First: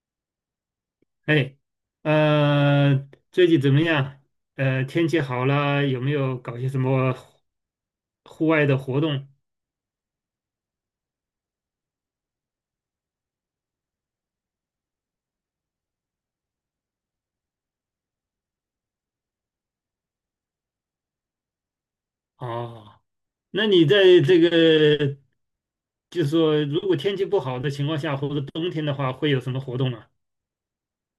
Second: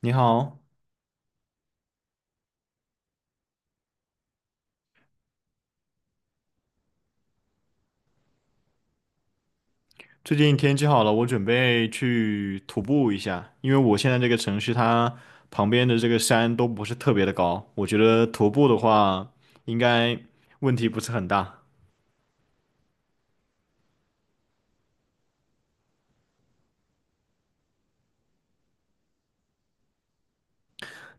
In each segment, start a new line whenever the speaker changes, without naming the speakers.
你好，
哎，最近怎么样？天气好了，有没有搞些什么户外的活动？
最近天气好了，我准备去徒步一下，因为我现在这个城市它旁边的这个山都不是特别的高，我觉得徒步的话应该问题不是很大。
哦，那你在这个，就是说，如果天气不好的情况下，或者冬天的话，会有什么活动啊？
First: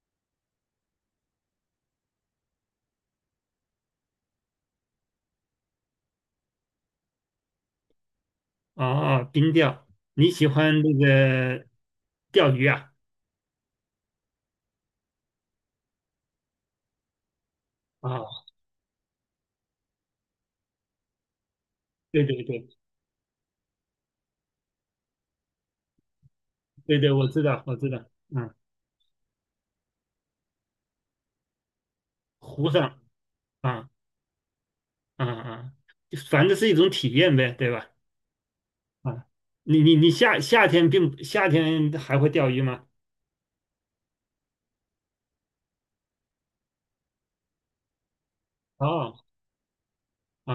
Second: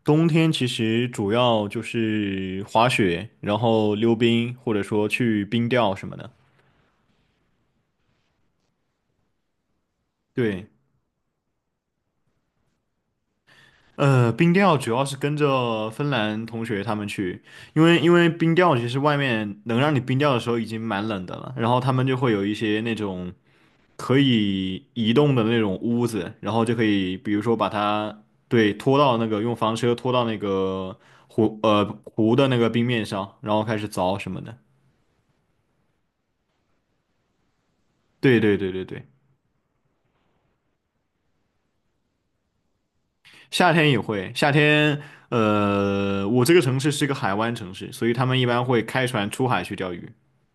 冬天其实主要就是滑雪，然后溜冰，或者说去冰钓什么的。
哦，哦冰钓，你喜
对，
欢那个钓鱼啊？
冰钓主要是跟着芬兰同学他们去，因为
啊、
冰钓其实外面能让你冰钓的时候已经蛮冷的了，然后他们就
对
会
对
有一
对
些那种。可以移动的那种屋子，然后就可
对对，
以，
我
比如
知
说
道，
把
我知道，
它
嗯，
对拖到那个用房车拖到那个湖的那个
湖
冰
上
面上，然后开
啊
始凿什么的。
啊啊，就反正是一种体验呗，对吧？
对对对对对，
啊，你夏天还会钓鱼吗？
夏天也会，夏天我这个城市是个海湾城市，所以他们一般会开
哦
船出海去钓鱼。
啊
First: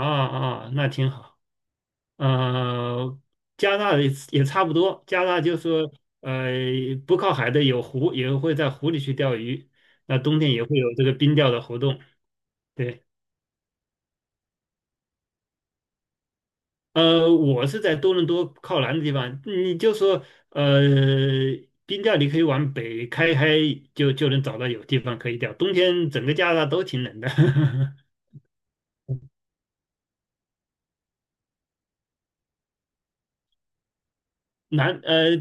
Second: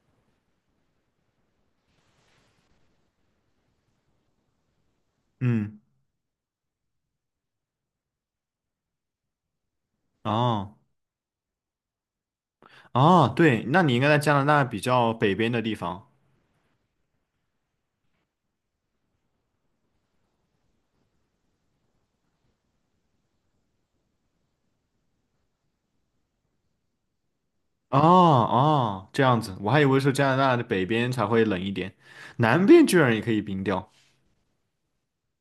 啊，那挺好。呃，加拿大也差不多，加拿大就是
嗯，
说呃不靠海的有湖，也会在湖里去钓鱼。那冬天也
哦
会有这个冰钓的活动。对，
哦，对，那你应该在加拿大比较北边的地方。
我是在多伦多靠南的地方，你就说呃冰钓你可以往北开开就能找到有地方可以钓，冬天整个加拿大都挺冷的。
哦哦，这样子，我还以为是加拿大的北边才会冷一点，南边居然也可以冰钓。
南呃，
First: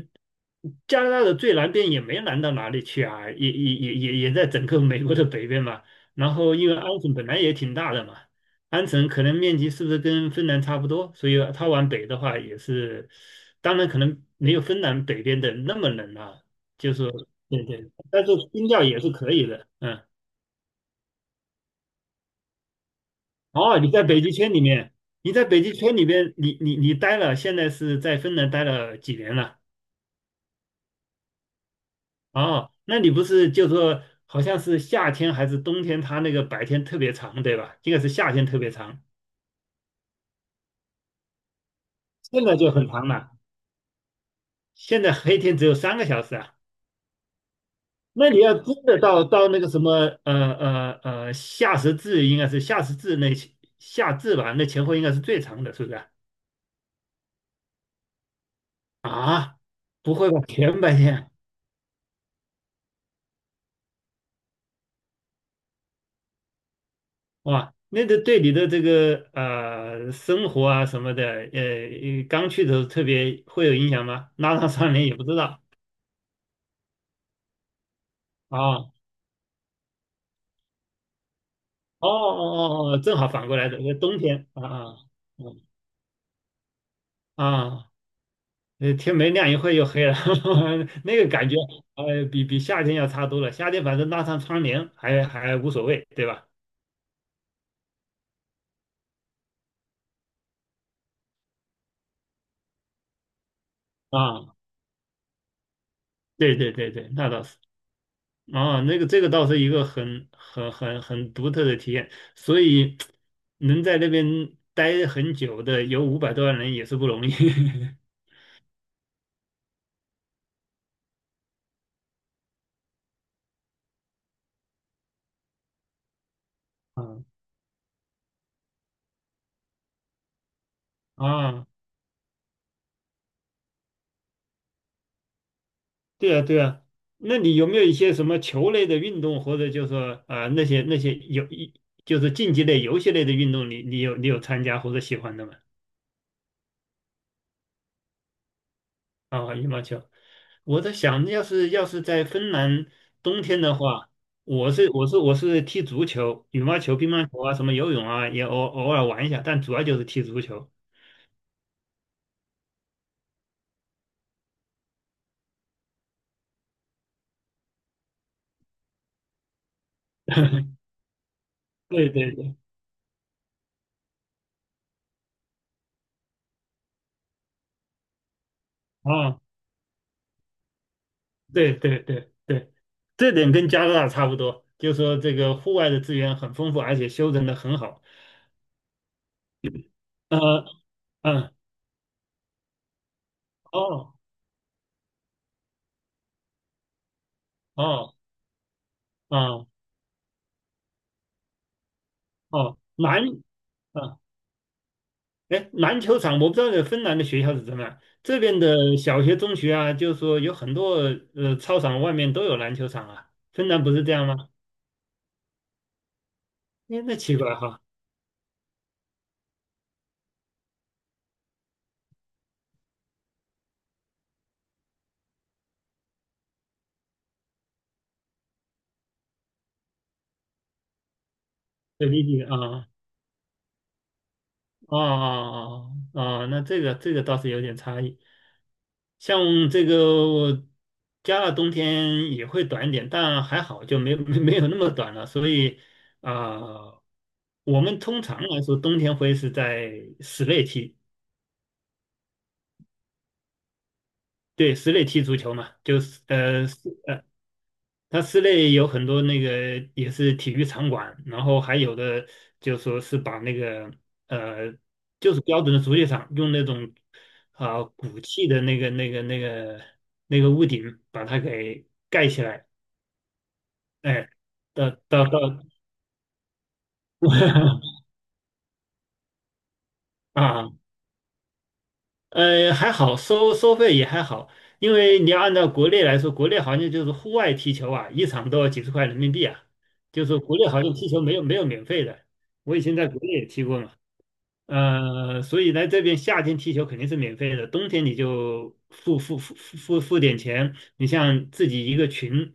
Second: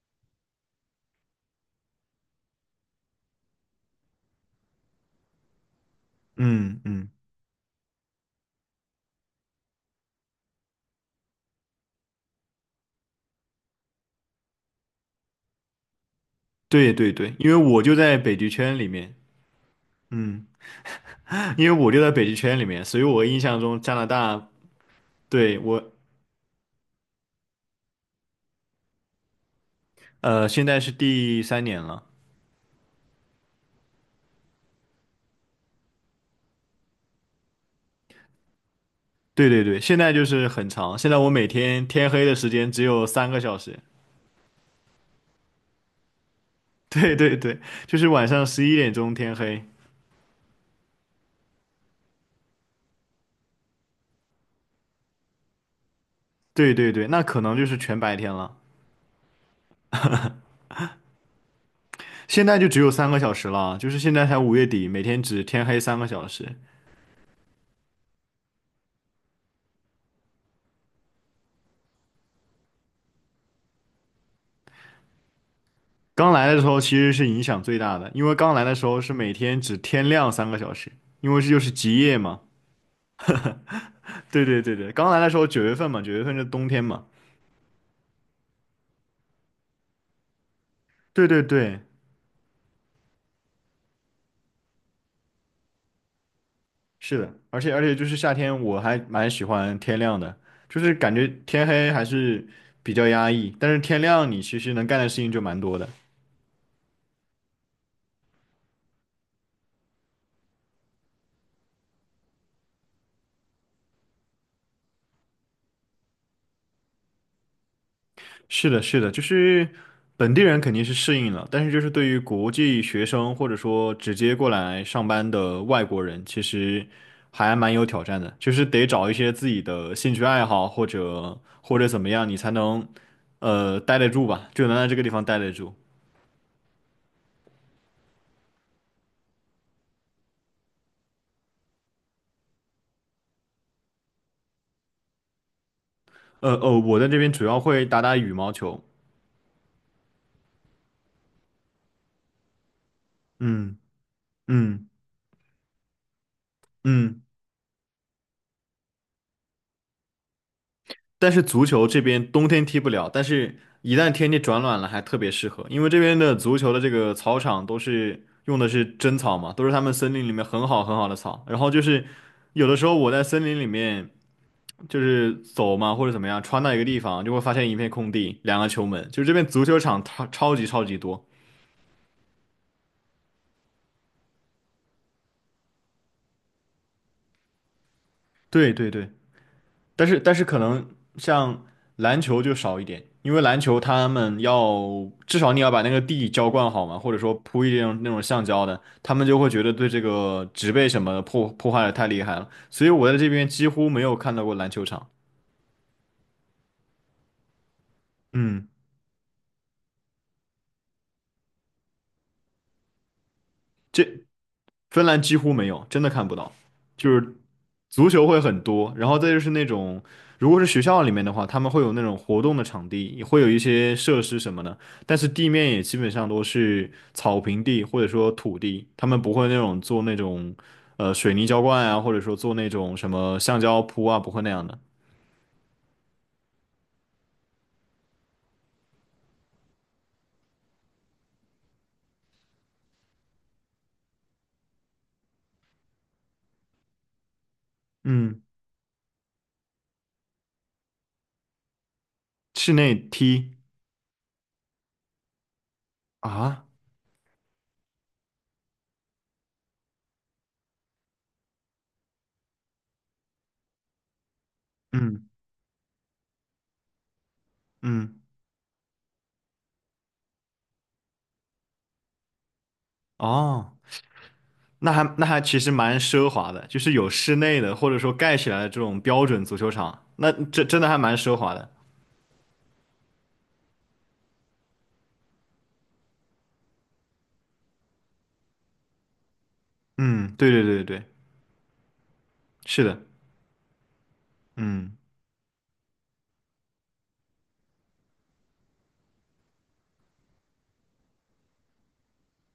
加拿大的最南边也没南到哪里去啊，也在整个美国的北边嘛。然后因为
嗯
安
嗯，
省本来也挺大的嘛，安省可能面积是不是跟芬兰差不多？所以它往北的话也是，当然可能没有芬兰北边的那么冷啊，
对
就是说
对对，因为
对
我
对，
就在
但是
北极
冰
圈
钓
里
也是
面。
可以的，嗯。
嗯，因为我就在北极圈里面，所以我印象
哦，
中
你
加
在
拿
北极
大，
圈里面，你在
对，
北极
我，
圈里边？你待了，现在是在芬兰待了几年了？
现在是第三年了，
哦，那你不是就说好像是夏天还是冬天，它那个白天特别长，对吧？应该是夏天特别长，
对对对，现在就是很长，现在我每天天黑的
现
时
在
间
就
只
很
有
长
三
了。
个小时。
现在黑天只有3个小时啊。
对对对，就是晚
那你
上
要
十
真
一点
的
钟
到
天
到那
黑，
个什么呃呃呃夏时至，应该是夏至吧？那前后应该是最长的，是不是啊？
对对对，那可能就是全白天了，
啊，不会吧？全白天
现在就只有三个小时了，就是现在才5月底，每天只天黑三个小时。
哇？那个对你的这个生活啊什么的，刚去的时候特别会有影响吗？拉上窗帘也不知道
刚来的时候其实是影响最大的，因为刚来的时
啊。
候是每天只天亮三个小时，因为这就是极
哦
夜嘛。
哦哦哦，正好反过来的，冬
对
天
对
啊
对对，
啊
刚来的时候九月份嘛，九月份是冬天嘛。
啊，啊天没亮一会儿又黑了，那
对
个
对
感觉，
对，
比夏天要差多了。夏天反正拉上窗帘还无所谓，对吧？
是的，而且就是夏天，我还蛮喜欢天亮的，就是感觉天黑还是比较压抑，但是天亮你
啊，
其实能干的事情就蛮多的。
对对对对，那倒是。啊，那个这个倒是一个很独特的体验，所以能在那边待很久的有500多万人也是不容易。
是的，是的，就是本地人肯定是适应了，但是就是对于国际学生或者说直接过来上班的外国人，其实
啊
还蛮有挑战的，就是得找一些自己的兴趣爱好或者
啊
或者怎么样，你才能待得住吧，就能在这个地方待得住。
对啊，对啊，那你有没有一些什么球类的运动，或者就是说啊那些就是竞技类、游戏类的运动你，你有参加或者喜欢的吗？
哦，我在这边主要会打打羽毛球，
啊、羽毛球，我在想，要是在芬兰冬天的
嗯
话，我
嗯
是我是我是踢足球、羽毛球、乒
嗯。
乓球啊，什么游泳啊，也偶尔玩一下，但主要就是踢足球。
但是足球这边冬天踢不了，但是一旦天气转暖了，还特别适合，因为这边的足球的这个草场都是用的是真草嘛，都是他们森林里面很好很好的草。然后就是
对对对，
有的时候我在森林里面就是走嘛，或者怎么样，穿到一个地方就会发现一片空地，2个球门，就是这
啊，
边足球场超级多。
对对对对，这点跟加拿大差不多，就是说这个户外的资源很丰富，而且修整的很好。
对对对。但是可
呃
能
嗯，
像篮球就少一点，因为篮球他
哦，
们要至少你要把那个地浇灌好嘛，或者说铺一点那
哦，
种橡胶的，他们就会觉
哦，
得对这个植被什么的破坏的太厉害了，
哦，
所以我在这边几乎没有
啊，
看到过篮球场。
哎，篮球场，我不知道芬兰的学校是怎么样，这边
嗯，
的小学、中学啊，就是说有很多操场外面都有篮球场啊，芬兰不
这
是这样吗？
芬兰几乎没有，真的看不到。
哎，
就
那
是
奇怪哈，
足球会很多，然后再就是那种，如果是学校里面的话，他们会有那种活动的场地，也会有一些设施什么的，但是地面也基本上都是草坪地或者说土地，他们不会那种做那种水泥浇灌啊，
对，
或者
理
说
解
做那
啊，
种什么橡胶铺啊，不会那样的。
哦哦哦哦，那这个倒是有点差异，像这个我加拿大冬天也会短一点，但还好就没有那么短了，所以啊。我们通
嗯，
常来说，冬天会是在室内踢，
室内踢
对，室内踢足球嘛，就是
啊，
室内有很多那个也是体育场馆，然后还有的就说是把那个呃，
嗯
就是标准的足球场，用那种啊、鼓
嗯，
气的那个屋顶把它给盖起来，
哦。
哎，到
那还
到
那
到
还其实蛮奢华的，就是有室内的或者 说盖起来的这种标准足球场，那这真
啊。
的还蛮奢华的。
还好，收费也还好，因为你要按照国内来说，国内好像就是户外踢球啊，一场都要几十块人民币啊，就
嗯，
是
对
国
对
内好
对
像
对，对，
踢球没有免费的。我以
是
前
的，
在国内也踢过嘛。
嗯
所以来这边夏天踢球肯定是免费的，冬天你就付点钱。你像自己一个群，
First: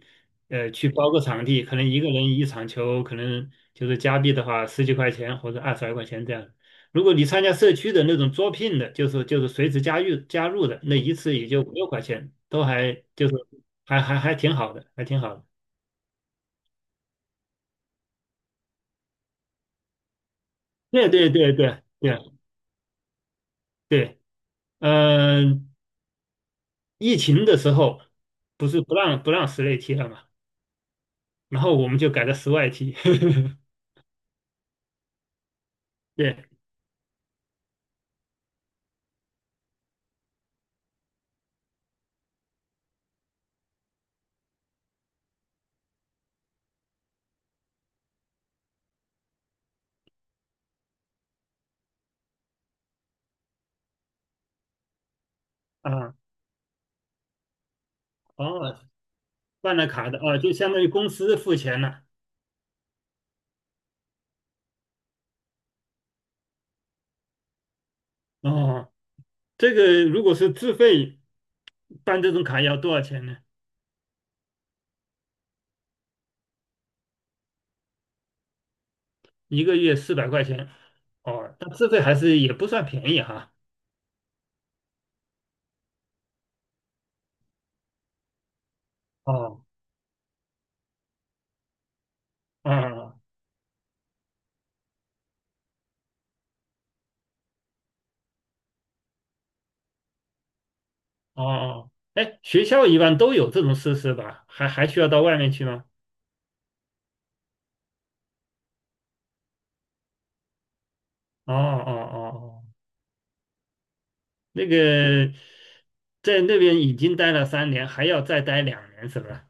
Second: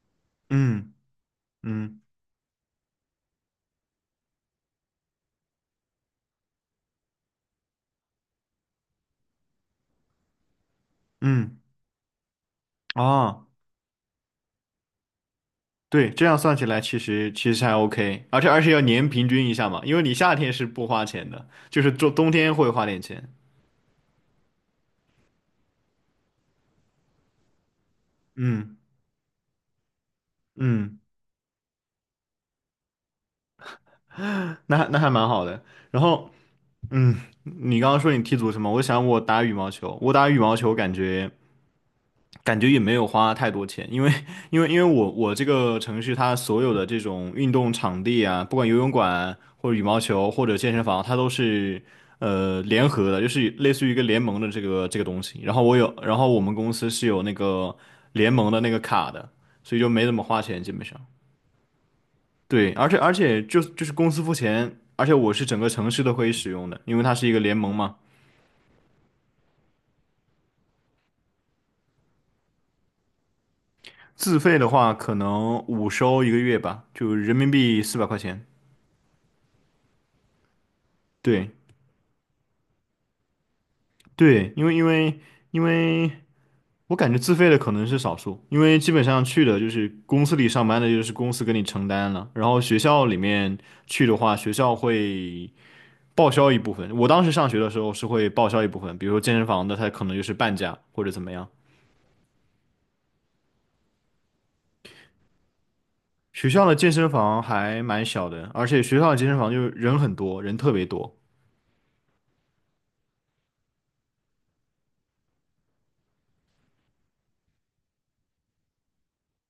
去
嗯
包个场地，可能一
嗯
个人一场球，可能就是加币的话十几块钱或者二十来块钱这样。如果你参加社区的那种招聘的，就是随时加入加入的，那一次也
嗯，
就五六块钱，都还就是
哦，
还挺好的，还挺好的。
对，这样算起来其实还 OK，而且要年平均一下嘛，因为你夏天是不花
对
钱
对
的，
对对
就是冬冬
对
天会花点钱。
对，嗯、疫情的时候不
嗯
是不让室内踢了嘛，
嗯，
然后我们就改到室外踢。
那还蛮好的。然后
对
嗯，你刚刚说你踢足球嘛，我想我打羽毛球，我打羽毛球感觉。感觉也没有花太多钱，因为我这个城市它所有的这种运动场地啊，不管游泳馆或者羽毛球或者健身房，它都是联合的，就是类似于一个联盟的这个这个东西。然后我有，然
啊，
后我们公司是有那个联盟的那
哦，
个卡的，所
办
以
了
就没
卡
怎
的
么
啊，
花
就
钱，基
相当
本
于
上。
公司付钱了。
对，而且就是公司付钱，而且我是整个城市都可以使用的，因为它是一个联盟嘛。
哦，这个如果是自费办这种卡要多少钱呢？
自费的话，可能五收一个月吧，就人民币400块钱。
一个月400块钱。
对。
哦，但自费还是也不算便宜哈。
对，因为我感觉自费的可能是少数，因为基本上去的
哦，
就是公司里上班的，就是公司给你承担了，然后学校
哦，
里面去的话，学校会报销一部分。我当时上学的时候是会报销一部分，比如说健身房的，它可能就是半价或者怎么样。
哦，哎，学校一般都有这种设施吧？还需要到外面去吗？
学校的健身房还蛮小的，而且学校的健身房就是人很多，人特别多。
哦哦哦哦。那个在那边已经待了3年，还要再待2年，是不是？啊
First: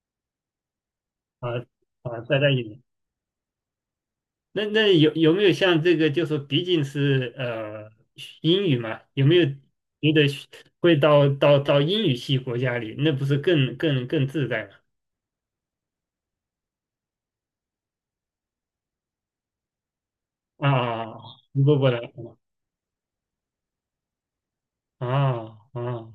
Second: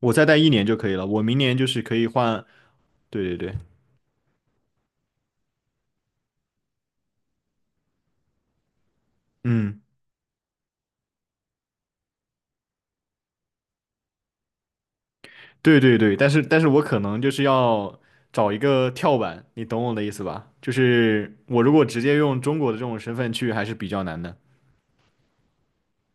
我再待一年就可以了，我明年就是可以
啊，再
换。
待一年。
对对对，
那有没有像这个，就是毕竟是英语嘛，有没有
嗯。
觉得会到英语系国家里，那不是更自在吗？
对对对，但是我可能就是要找一个跳板，你懂我的意思吧？就
啊，
是我
不
如
不
果
不
直
了
接用中国的这种身份去，还是比较难的。
啊啊！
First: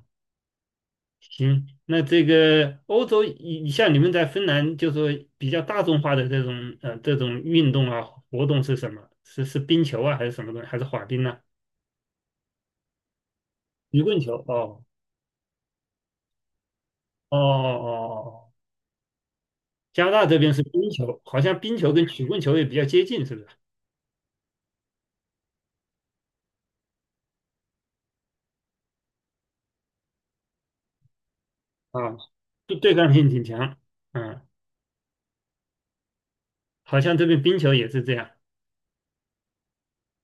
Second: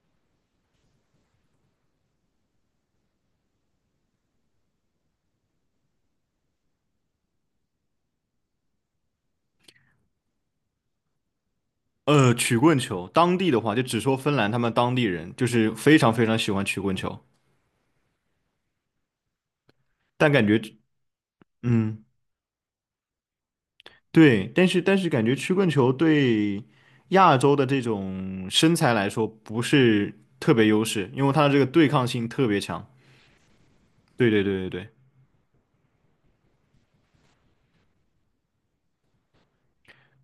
行，那这个欧洲，你像你们在芬兰，就说比较大众化的这种运动啊活动是什么？是冰球啊，还是什么东西？还是滑冰呢、
曲棍球，当地的话就只
曲
说
棍
芬
球？
兰他们
哦
当地人就是非常非常喜欢曲棍球，
哦哦哦哦，加拿大
但
这
感
边
觉，
是冰球，好像冰球
嗯，
跟曲棍球也比较接近，是不是？
对，但是感觉曲棍球对亚洲的这种身材来说不是特别优势，因为它的这个对抗
啊，
性特别
对，
强。
对抗性挺强，
对
嗯，
对对对对。
好像这边冰球也是这样。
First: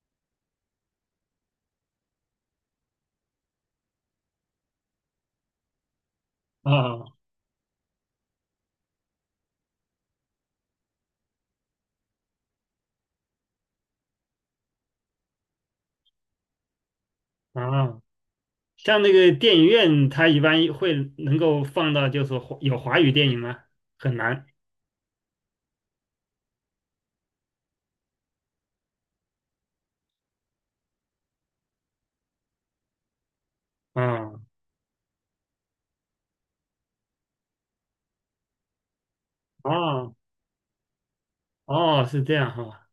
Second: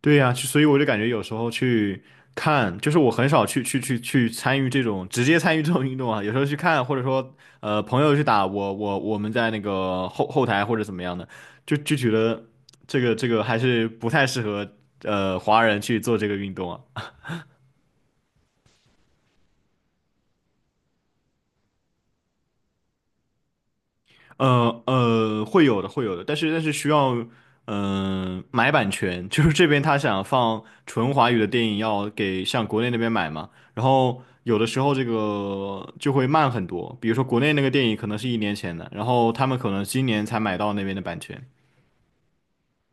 对呀，就所以我就感觉有时候去看，就是我很少去参与这种直接参与这种运动啊，有时候去看，或者
啊
说朋友去打，我们在那个后台或者怎么样的，就觉得这个还是不太适合华人去做这个运动啊。
啊，像那个电影院，它一般会能够放到就是华语电影吗？很难。
会有的，会有的，但是需要，嗯、买版权，就是这边他想放纯华语的电影，要给向国内那边买嘛，然后
啊
有的时候这个就会慢很多，比如说国内那个电影可能是一年前的，然后他们可能今
啊
年才买到那边的版权。
哦，是这样哈，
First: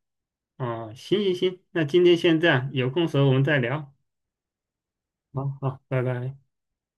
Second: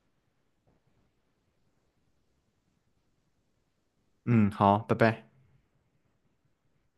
哦，行行行，那今天先这样，有空时候我们再聊，
嗯，好，拜拜。
好好，拜拜。